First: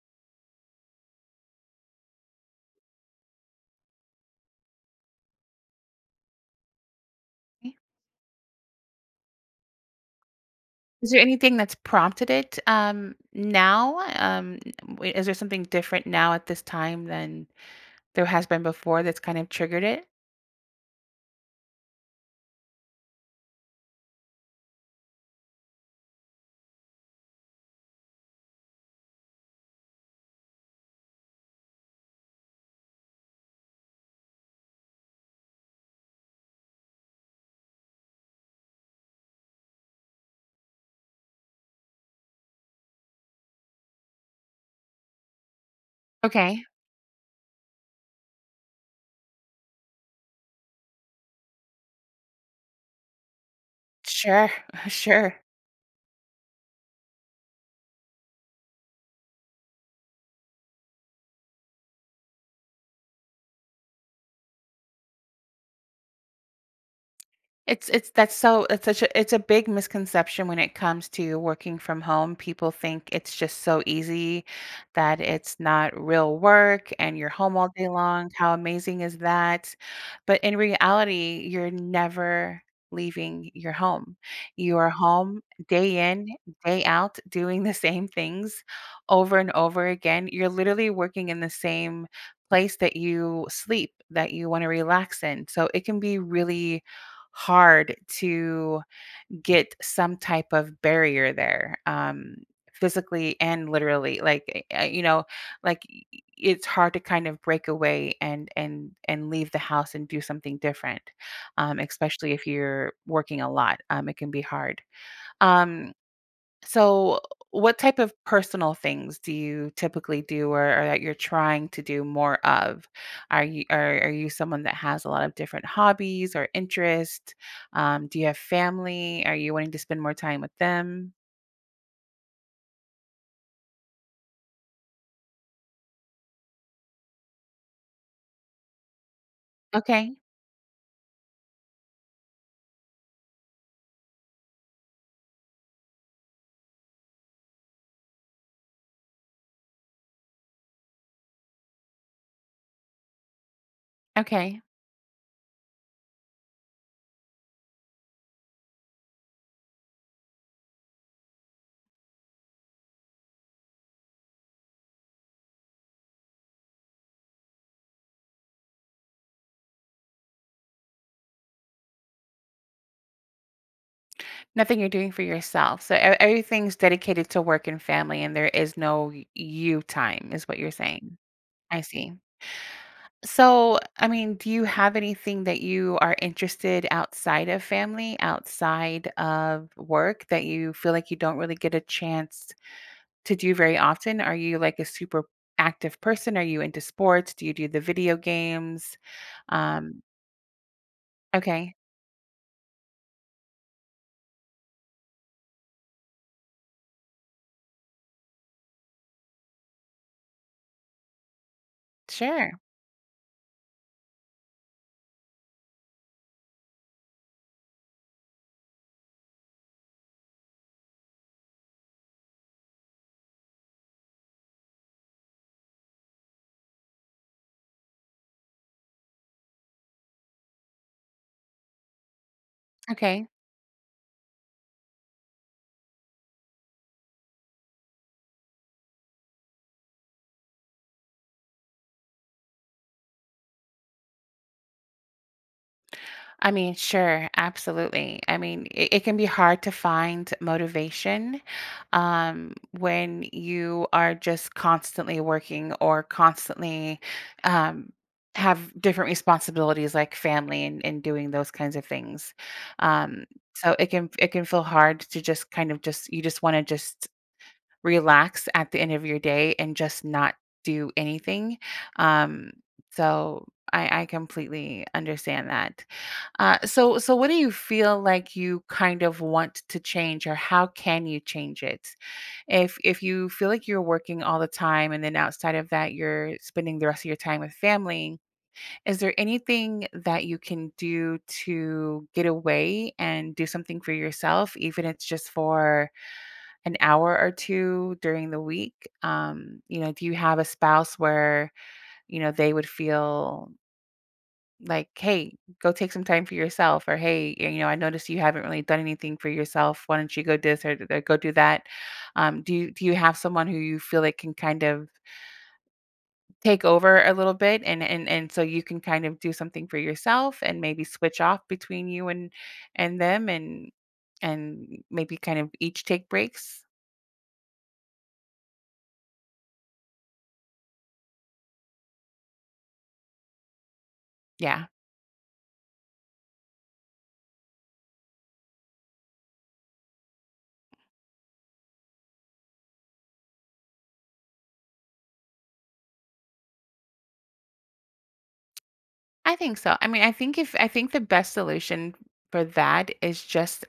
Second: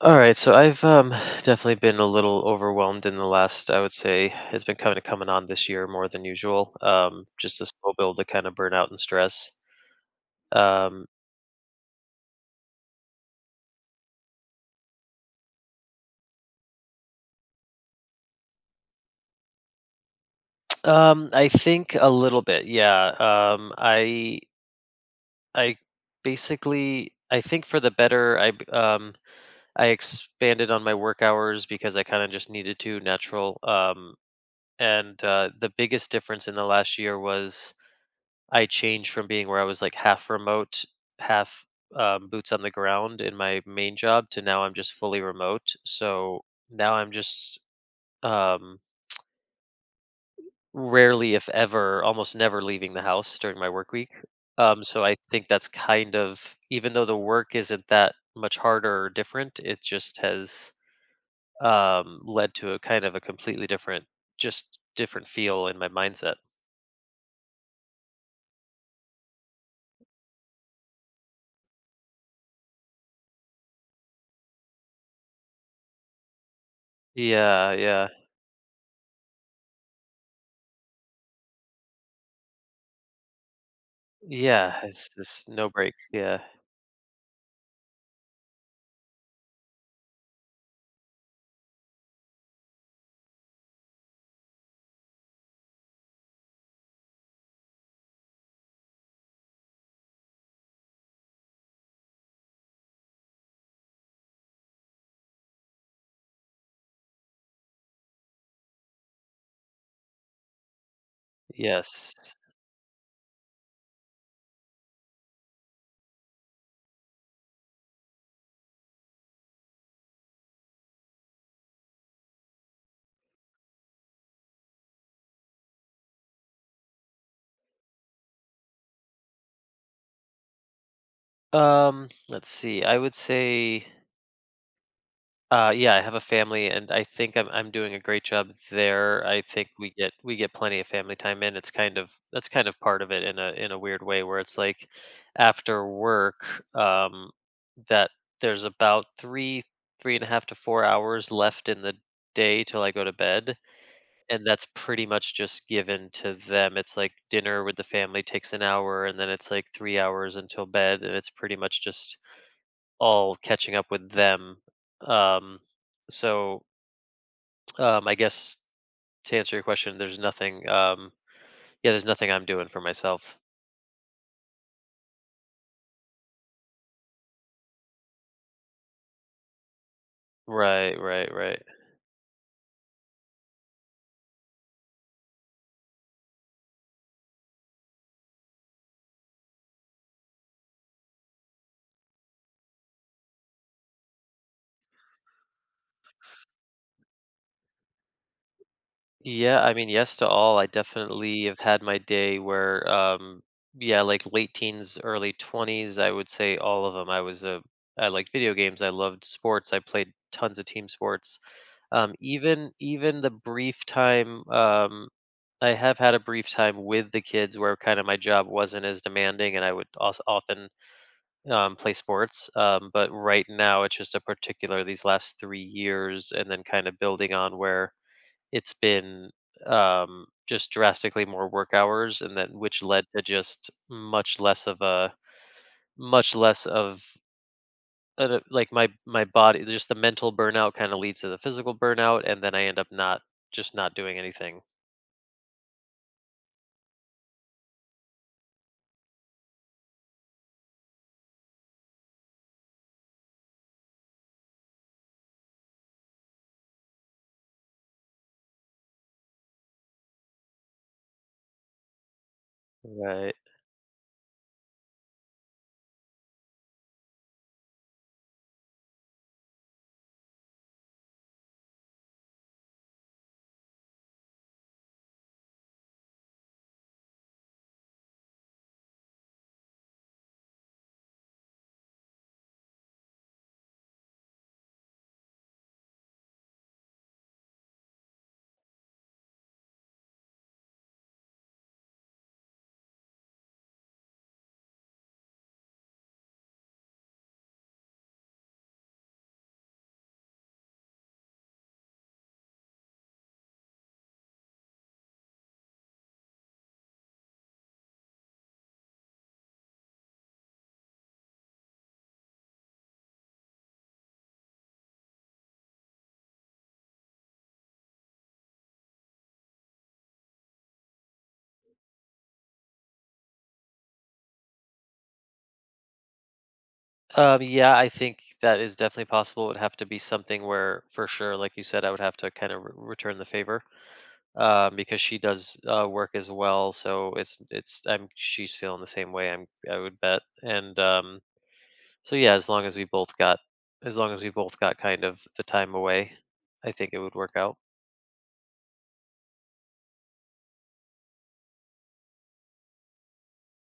All right, so I've definitely been a little overwhelmed in the last, I would say, it's been kind of coming on this year more than usual. Just a Okay. slow build to kind of burnout and stress. Um, Is there anything that's prompted it, now? W is there something different now at this time than there has been before that's kind of triggered it? I think a little bit, yeah. Um, I I Basically I think for the better. I expanded on my work hours because I kind of just needed to natural. And The biggest difference in the last year was I changed from being where I was like half remote, half boots on the ground in my main job to now I'm just fully remote. So Okay. now I'm just um, rarely, if ever, almost never leaving the house during my work week. Sure, Um, so I sure. think that's kind of, even though the work isn't that much harder or different, it just has led to a kind of a completely different, just different feel in my mindset. It's that's so it's such a it's a big misconception when it comes to working from home. People think it's just so easy that it's not real work and you're home all Yeah, day yeah, long. How amazing is that? But in reality, you're never leaving your home. You yeah. are It's home just no break. day in, Yeah. day out, doing the same things over and over again. You're literally working in the same place that you sleep, that you want to relax in. So it can be really hard to get some type of barrier there, physically and literally. Like, you know, it's hard to kind of break away and leave the house and do something different, Yes. especially if you're working a lot. It can be hard. Um, so, what type of personal things do you typically do, or that you're trying to do more of? Are you someone that has a lot of different hobbies or interests? Do you have family? Are you wanting to spend more time with them? Let's see. I would say, yeah, I have a family, and I think I'm doing a great job there. I think we get Okay. we get plenty of family time in. It's kind of that's kind of part of it in a weird way where it's like after work, um, that there's about three and a half to 4 hours left in the day till I go to bed, and Okay. that's pretty much just given to them. It's like dinner with the family takes an hour, and then it's like 3 hours until bed, and it's pretty much just all catching up with them. Um, so I guess to answer your question, there's nothing. Yeah, there's nothing I'm doing for myself. Nothing you're doing for yourself. So everything's dedicated to work and family, and there is no you time, is what you're Right, saying. right, right. I see. So, I mean, do you have anything that you are interested outside of family, outside of work, that you feel like you don't really get a chance to do very often? Are you like a super active person? Are you into sports? Do you do the video games? Yeah, I mean, Um, yes to all. I definitely have okay, had my day where, yeah, like late teens, early 20s, I would say all of them. I liked video games. I loved sports. I played tons of team sports. Sure. Even the brief time, I have had a brief time with the kids where kind of my job wasn't as demanding and I would also often play sports. But right now, it's just a particular, these last 3 years, and then kind of building on where it's been, just drastically more work hours and then which led to Okay. just much less of a much less of like my body just the mental burnout kind of leads to the physical burnout and then I end up not just not doing anything. I mean, sure, absolutely. I mean, it can be hard to find motivation when you are just constantly working or constantly um, have different responsibilities like family and doing those kinds of things. Um, Right. so it can feel hard to just kind of just you just want to just relax at the end of your day and just not do anything. Um, so I completely understand that. So what do you feel like you kind of want to change, or how can you change it? If you feel like you're working all the time, and then outside of that, you're spending the rest of your time with family, is there anything that you can do to get away and do something for yourself, even if it's just for an hour or two during the week? You know, do you have a spouse where you know they would feel like, "Hey, go take some time for yourself," or, "Hey, y you know, I noticed you haven't really done anything for yourself. Why don't you go do this or d go do that?" Do you have someone who you feel like can kind of take over a little bit, and so you can kind of do something for yourself and maybe switch off between you and them, and maybe kind of each take breaks? Yeah, I think that is definitely possible. It would have to be something where, for sure, like you said, I would have to kind of return the favor Yeah, because she does work as well. So it's I'm she's feeling the same way. I'm I would bet, and so yeah, as long as we both got kind of the time away, I think it would work out. I think so. I mean, I think if I think the best solution for that is just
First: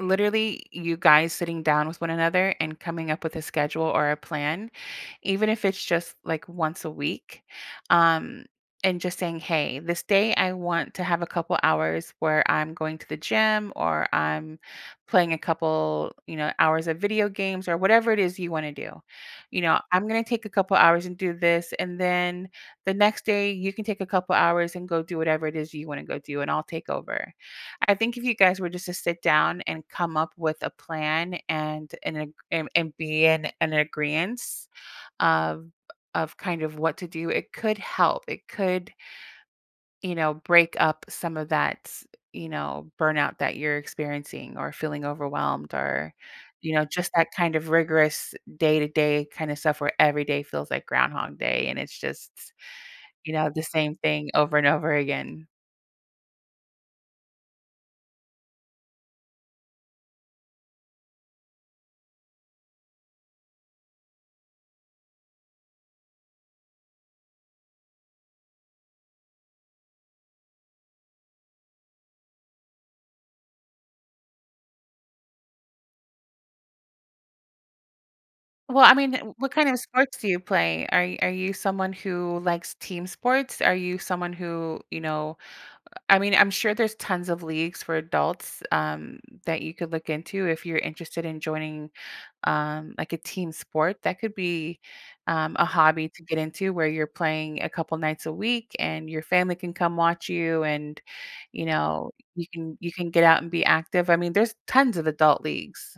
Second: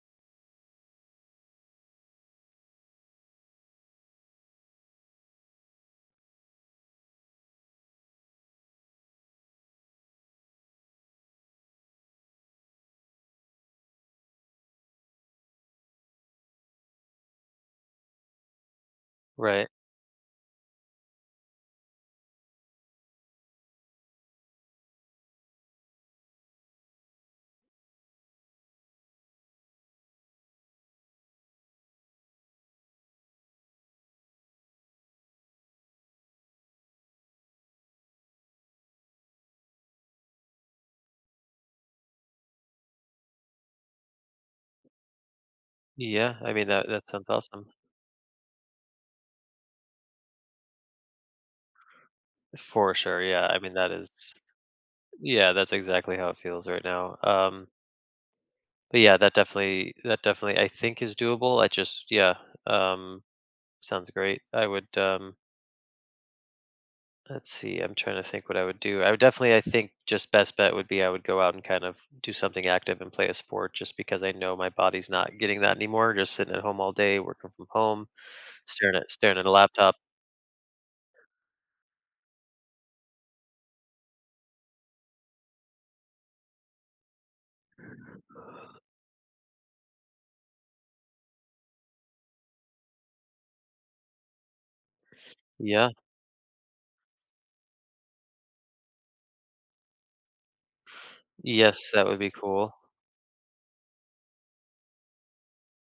literally you guys sitting down with one another and coming up with a schedule or a plan, even if it's just like once a week, um and just saying, hey, this day I want to have a couple hours where I'm going to the gym, or I'm playing a couple, hours of video games, or whatever it is you want to do. You Right. know, I'm going to take a couple hours and do this, and then the next day you can take a couple hours and go do whatever it is you want to go do, and I'll take over. I think if you guys were just to sit down and come up with a plan and and be in an agreement of kind of what to do, it could help. It could, you know, break up some of that, you know, burnout that you're experiencing, or feeling overwhelmed, or Yeah, I mean you know, that that just sounds that kind awesome. of rigorous day to day kind of stuff where every day feels like Groundhog Day, and it's just, For sure. you Yeah. know, I the mean that same is thing over and over again. yeah, that's exactly how it feels right now. But yeah, that definitely I think is doable. Um Sounds great. I would Let's see. I'm trying to think what I would do. I would definitely, I think, just best bet would be I would go out and kind of do something active and play a sport, just because I know my body's not getting that anymore. Just sitting at home all day, working from home, Well, I mean, w staring at what a kind of laptop. sports do you play? Are you someone who likes team sports? Are you someone who, you know, I mean, I'm sure there's tons of leagues for adults, that you could look into if you're interested in joining, like, a team sport. That could be, a Yeah. hobby to get into where you're playing a couple nights a week and your family can come watch you, and you Yes, that know, would be you cool. can get out and be active. I mean, there's tons of adult leagues,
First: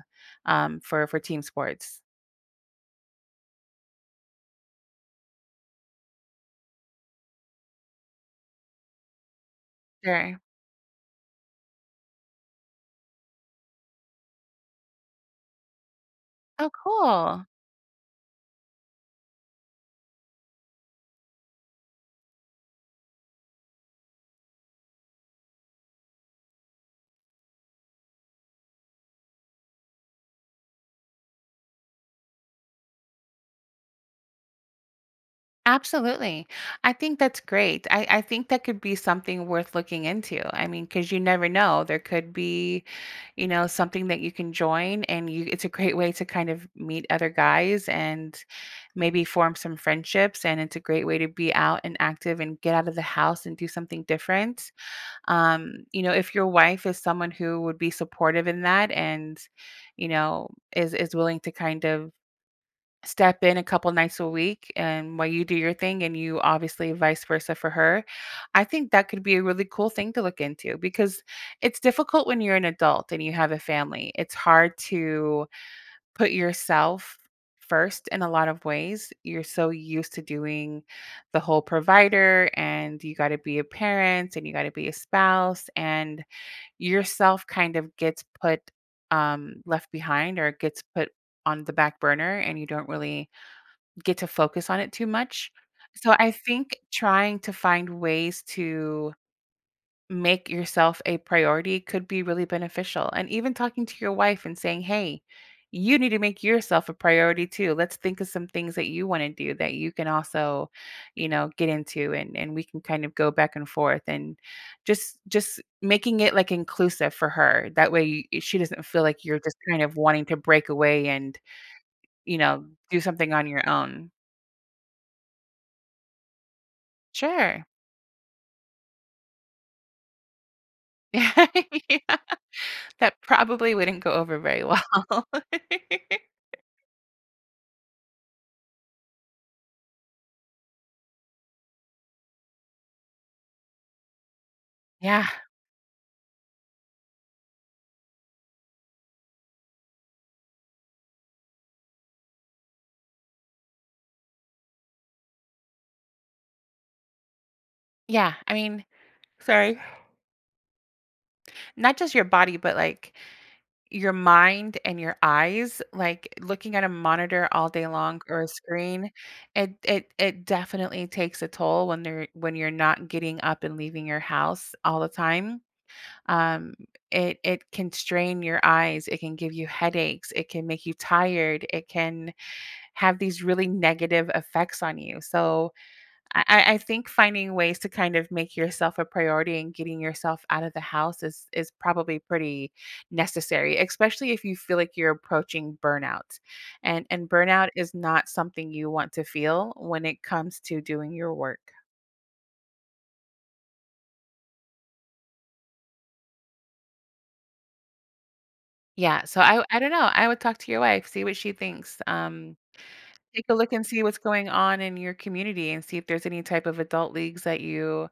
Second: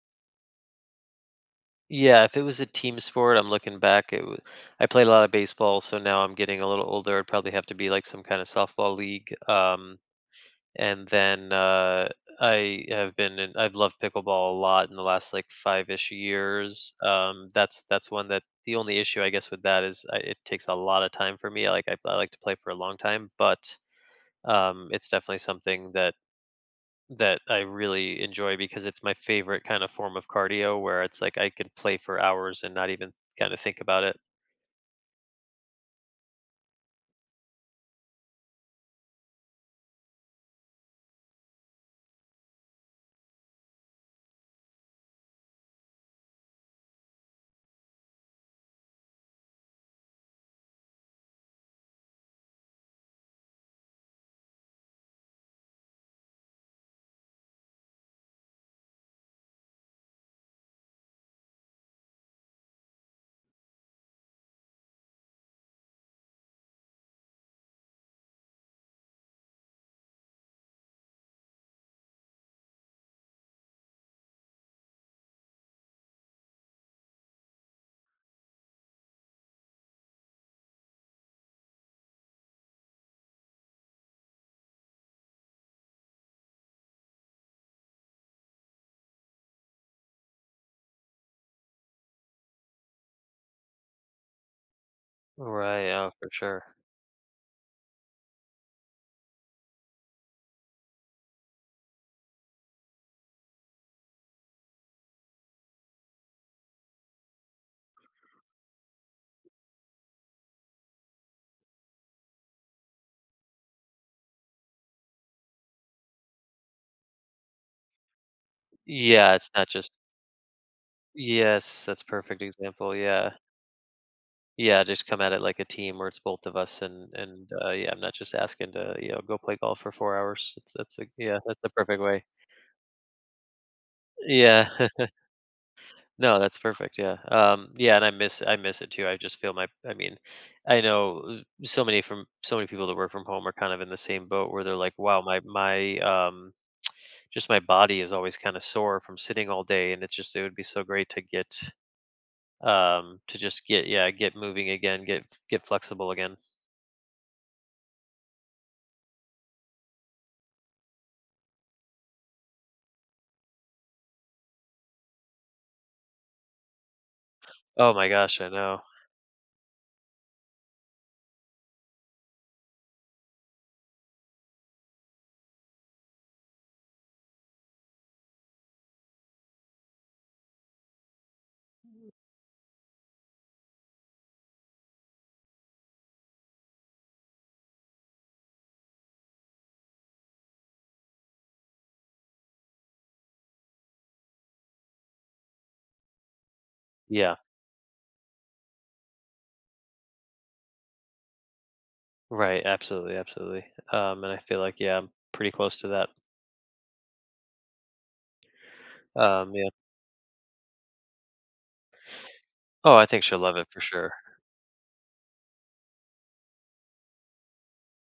for team sports. Yeah, if it was a team sport, I'm looking back. I played a lot of baseball, so now I'm getting a little older. I'd probably have to be like some kind of softball league. Sure. And then I have been I've loved pickleball a lot in the last like five ish Oh, years. cool. That's one that the only issue I guess with that it takes a lot of time for me. Like I like to play for a long time, but it's definitely something that that I really enjoy because it's my favorite kind of form of cardio where it's like I can play for hours and not even kind of think about it. Absolutely. I think that's great. I think that could be something worth looking into. I mean, because you never know. There could be, you know, something that you can join, and you it's a great way to kind of meet other guys and maybe form some friendships, and it's a great way to be out and active and get out of the house and do something different. You know, if your wife is someone who would be supportive in that, and you know, is willing to kind of step in a couple nights a week, and while you do your thing and you obviously vice versa for her, I think that could be a really cool thing to look into, because it's difficult when you're an adult and you have a family. It's hard to put yourself first. In a lot of ways, you're so used to doing the whole provider, and you got to be a parent, and you got to be a spouse, and yourself kind of gets put, left behind, or gets put on the back burner, and you don't really get to focus on it too much. Right. Oh, So for I sure. think trying to find ways to make yourself a priority could be really beneficial. And even talking to your wife and saying, hey, you need to make yourself a priority too. Let's think of some things that you want to do that you can also, you know, get into, and we can kind of go back and forth, and just making it like inclusive for her. That way she doesn't feel like Yeah, you're it's just not kind just. of wanting to break away and, Yes, that's you perfect know, example. do Yeah. something on your own. Yeah, just come at it like a team where it's both of us and and Sure. uh, yeah, I'm not just asking to you know go play golf for 4 hours. Yeah, that's the perfect Yeah, way. that probably wouldn't go over very Yeah, well. no, that's perfect. Yeah, and I miss it too. I just feel my I mean, I know so many from so many people that work from home are kind of in the same boat where they're like, wow, Yeah, my just my body is always kind of sore from sitting all day, and it's just it would be so great to get to just get yeah get moving again, get flexible again. yeah, I mean, sorry, not just your body, but, like, your mind and your eyes, like, looking at a monitor all day Oh my long gosh, or a I know. screen, it definitely takes a toll when they're when you're not getting up and leaving your house all the time. Um, it can strain your eyes, it can give you headaches, it can make you tired, it can have these really negative effects on you. So I think finding ways to kind of make yourself a priority and getting yourself out of the house is probably pretty necessary, especially if you feel like you're approaching burnout. And Yeah. burnout is not something you want to feel when it comes to doing your work. Right, absolutely, absolutely. And I feel like, yeah, I'm pretty close to that. Yeah. So Yeah. I don't know. I would talk to your wife, see what she thinks. Oh, I think she'll Take a love it look for and see sure. what's going on in your community, and see if there's any type of adult leagues that you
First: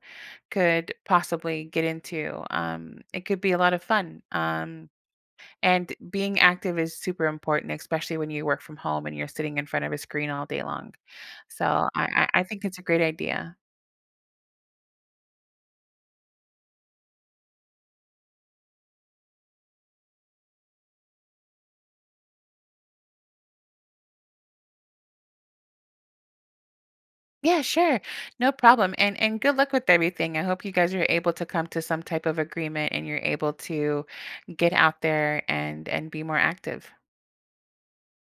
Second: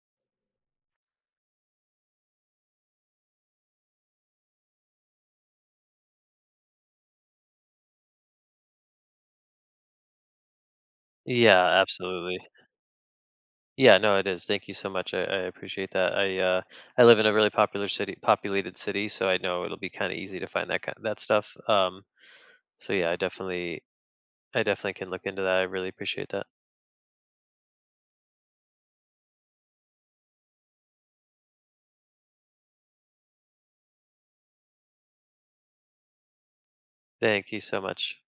could possibly get into. It could be a lot of fun. And being active is super important, especially when you work from home and you're sitting in front of a screen all day long. So Yeah, absolutely. I think it's a great idea. Yeah, no, it is. Thank you so much. I appreciate that. I live in a really popular city, populated city, so I know it'll be kind of easy to find that stuff. So yeah, I definitely, I definitely can look into that. I really appreciate that. Yeah, sure. No problem. And good luck with everything. I hope you guys are able to come to some type of agreement and you're able to get out there and be more active. Thank you so much.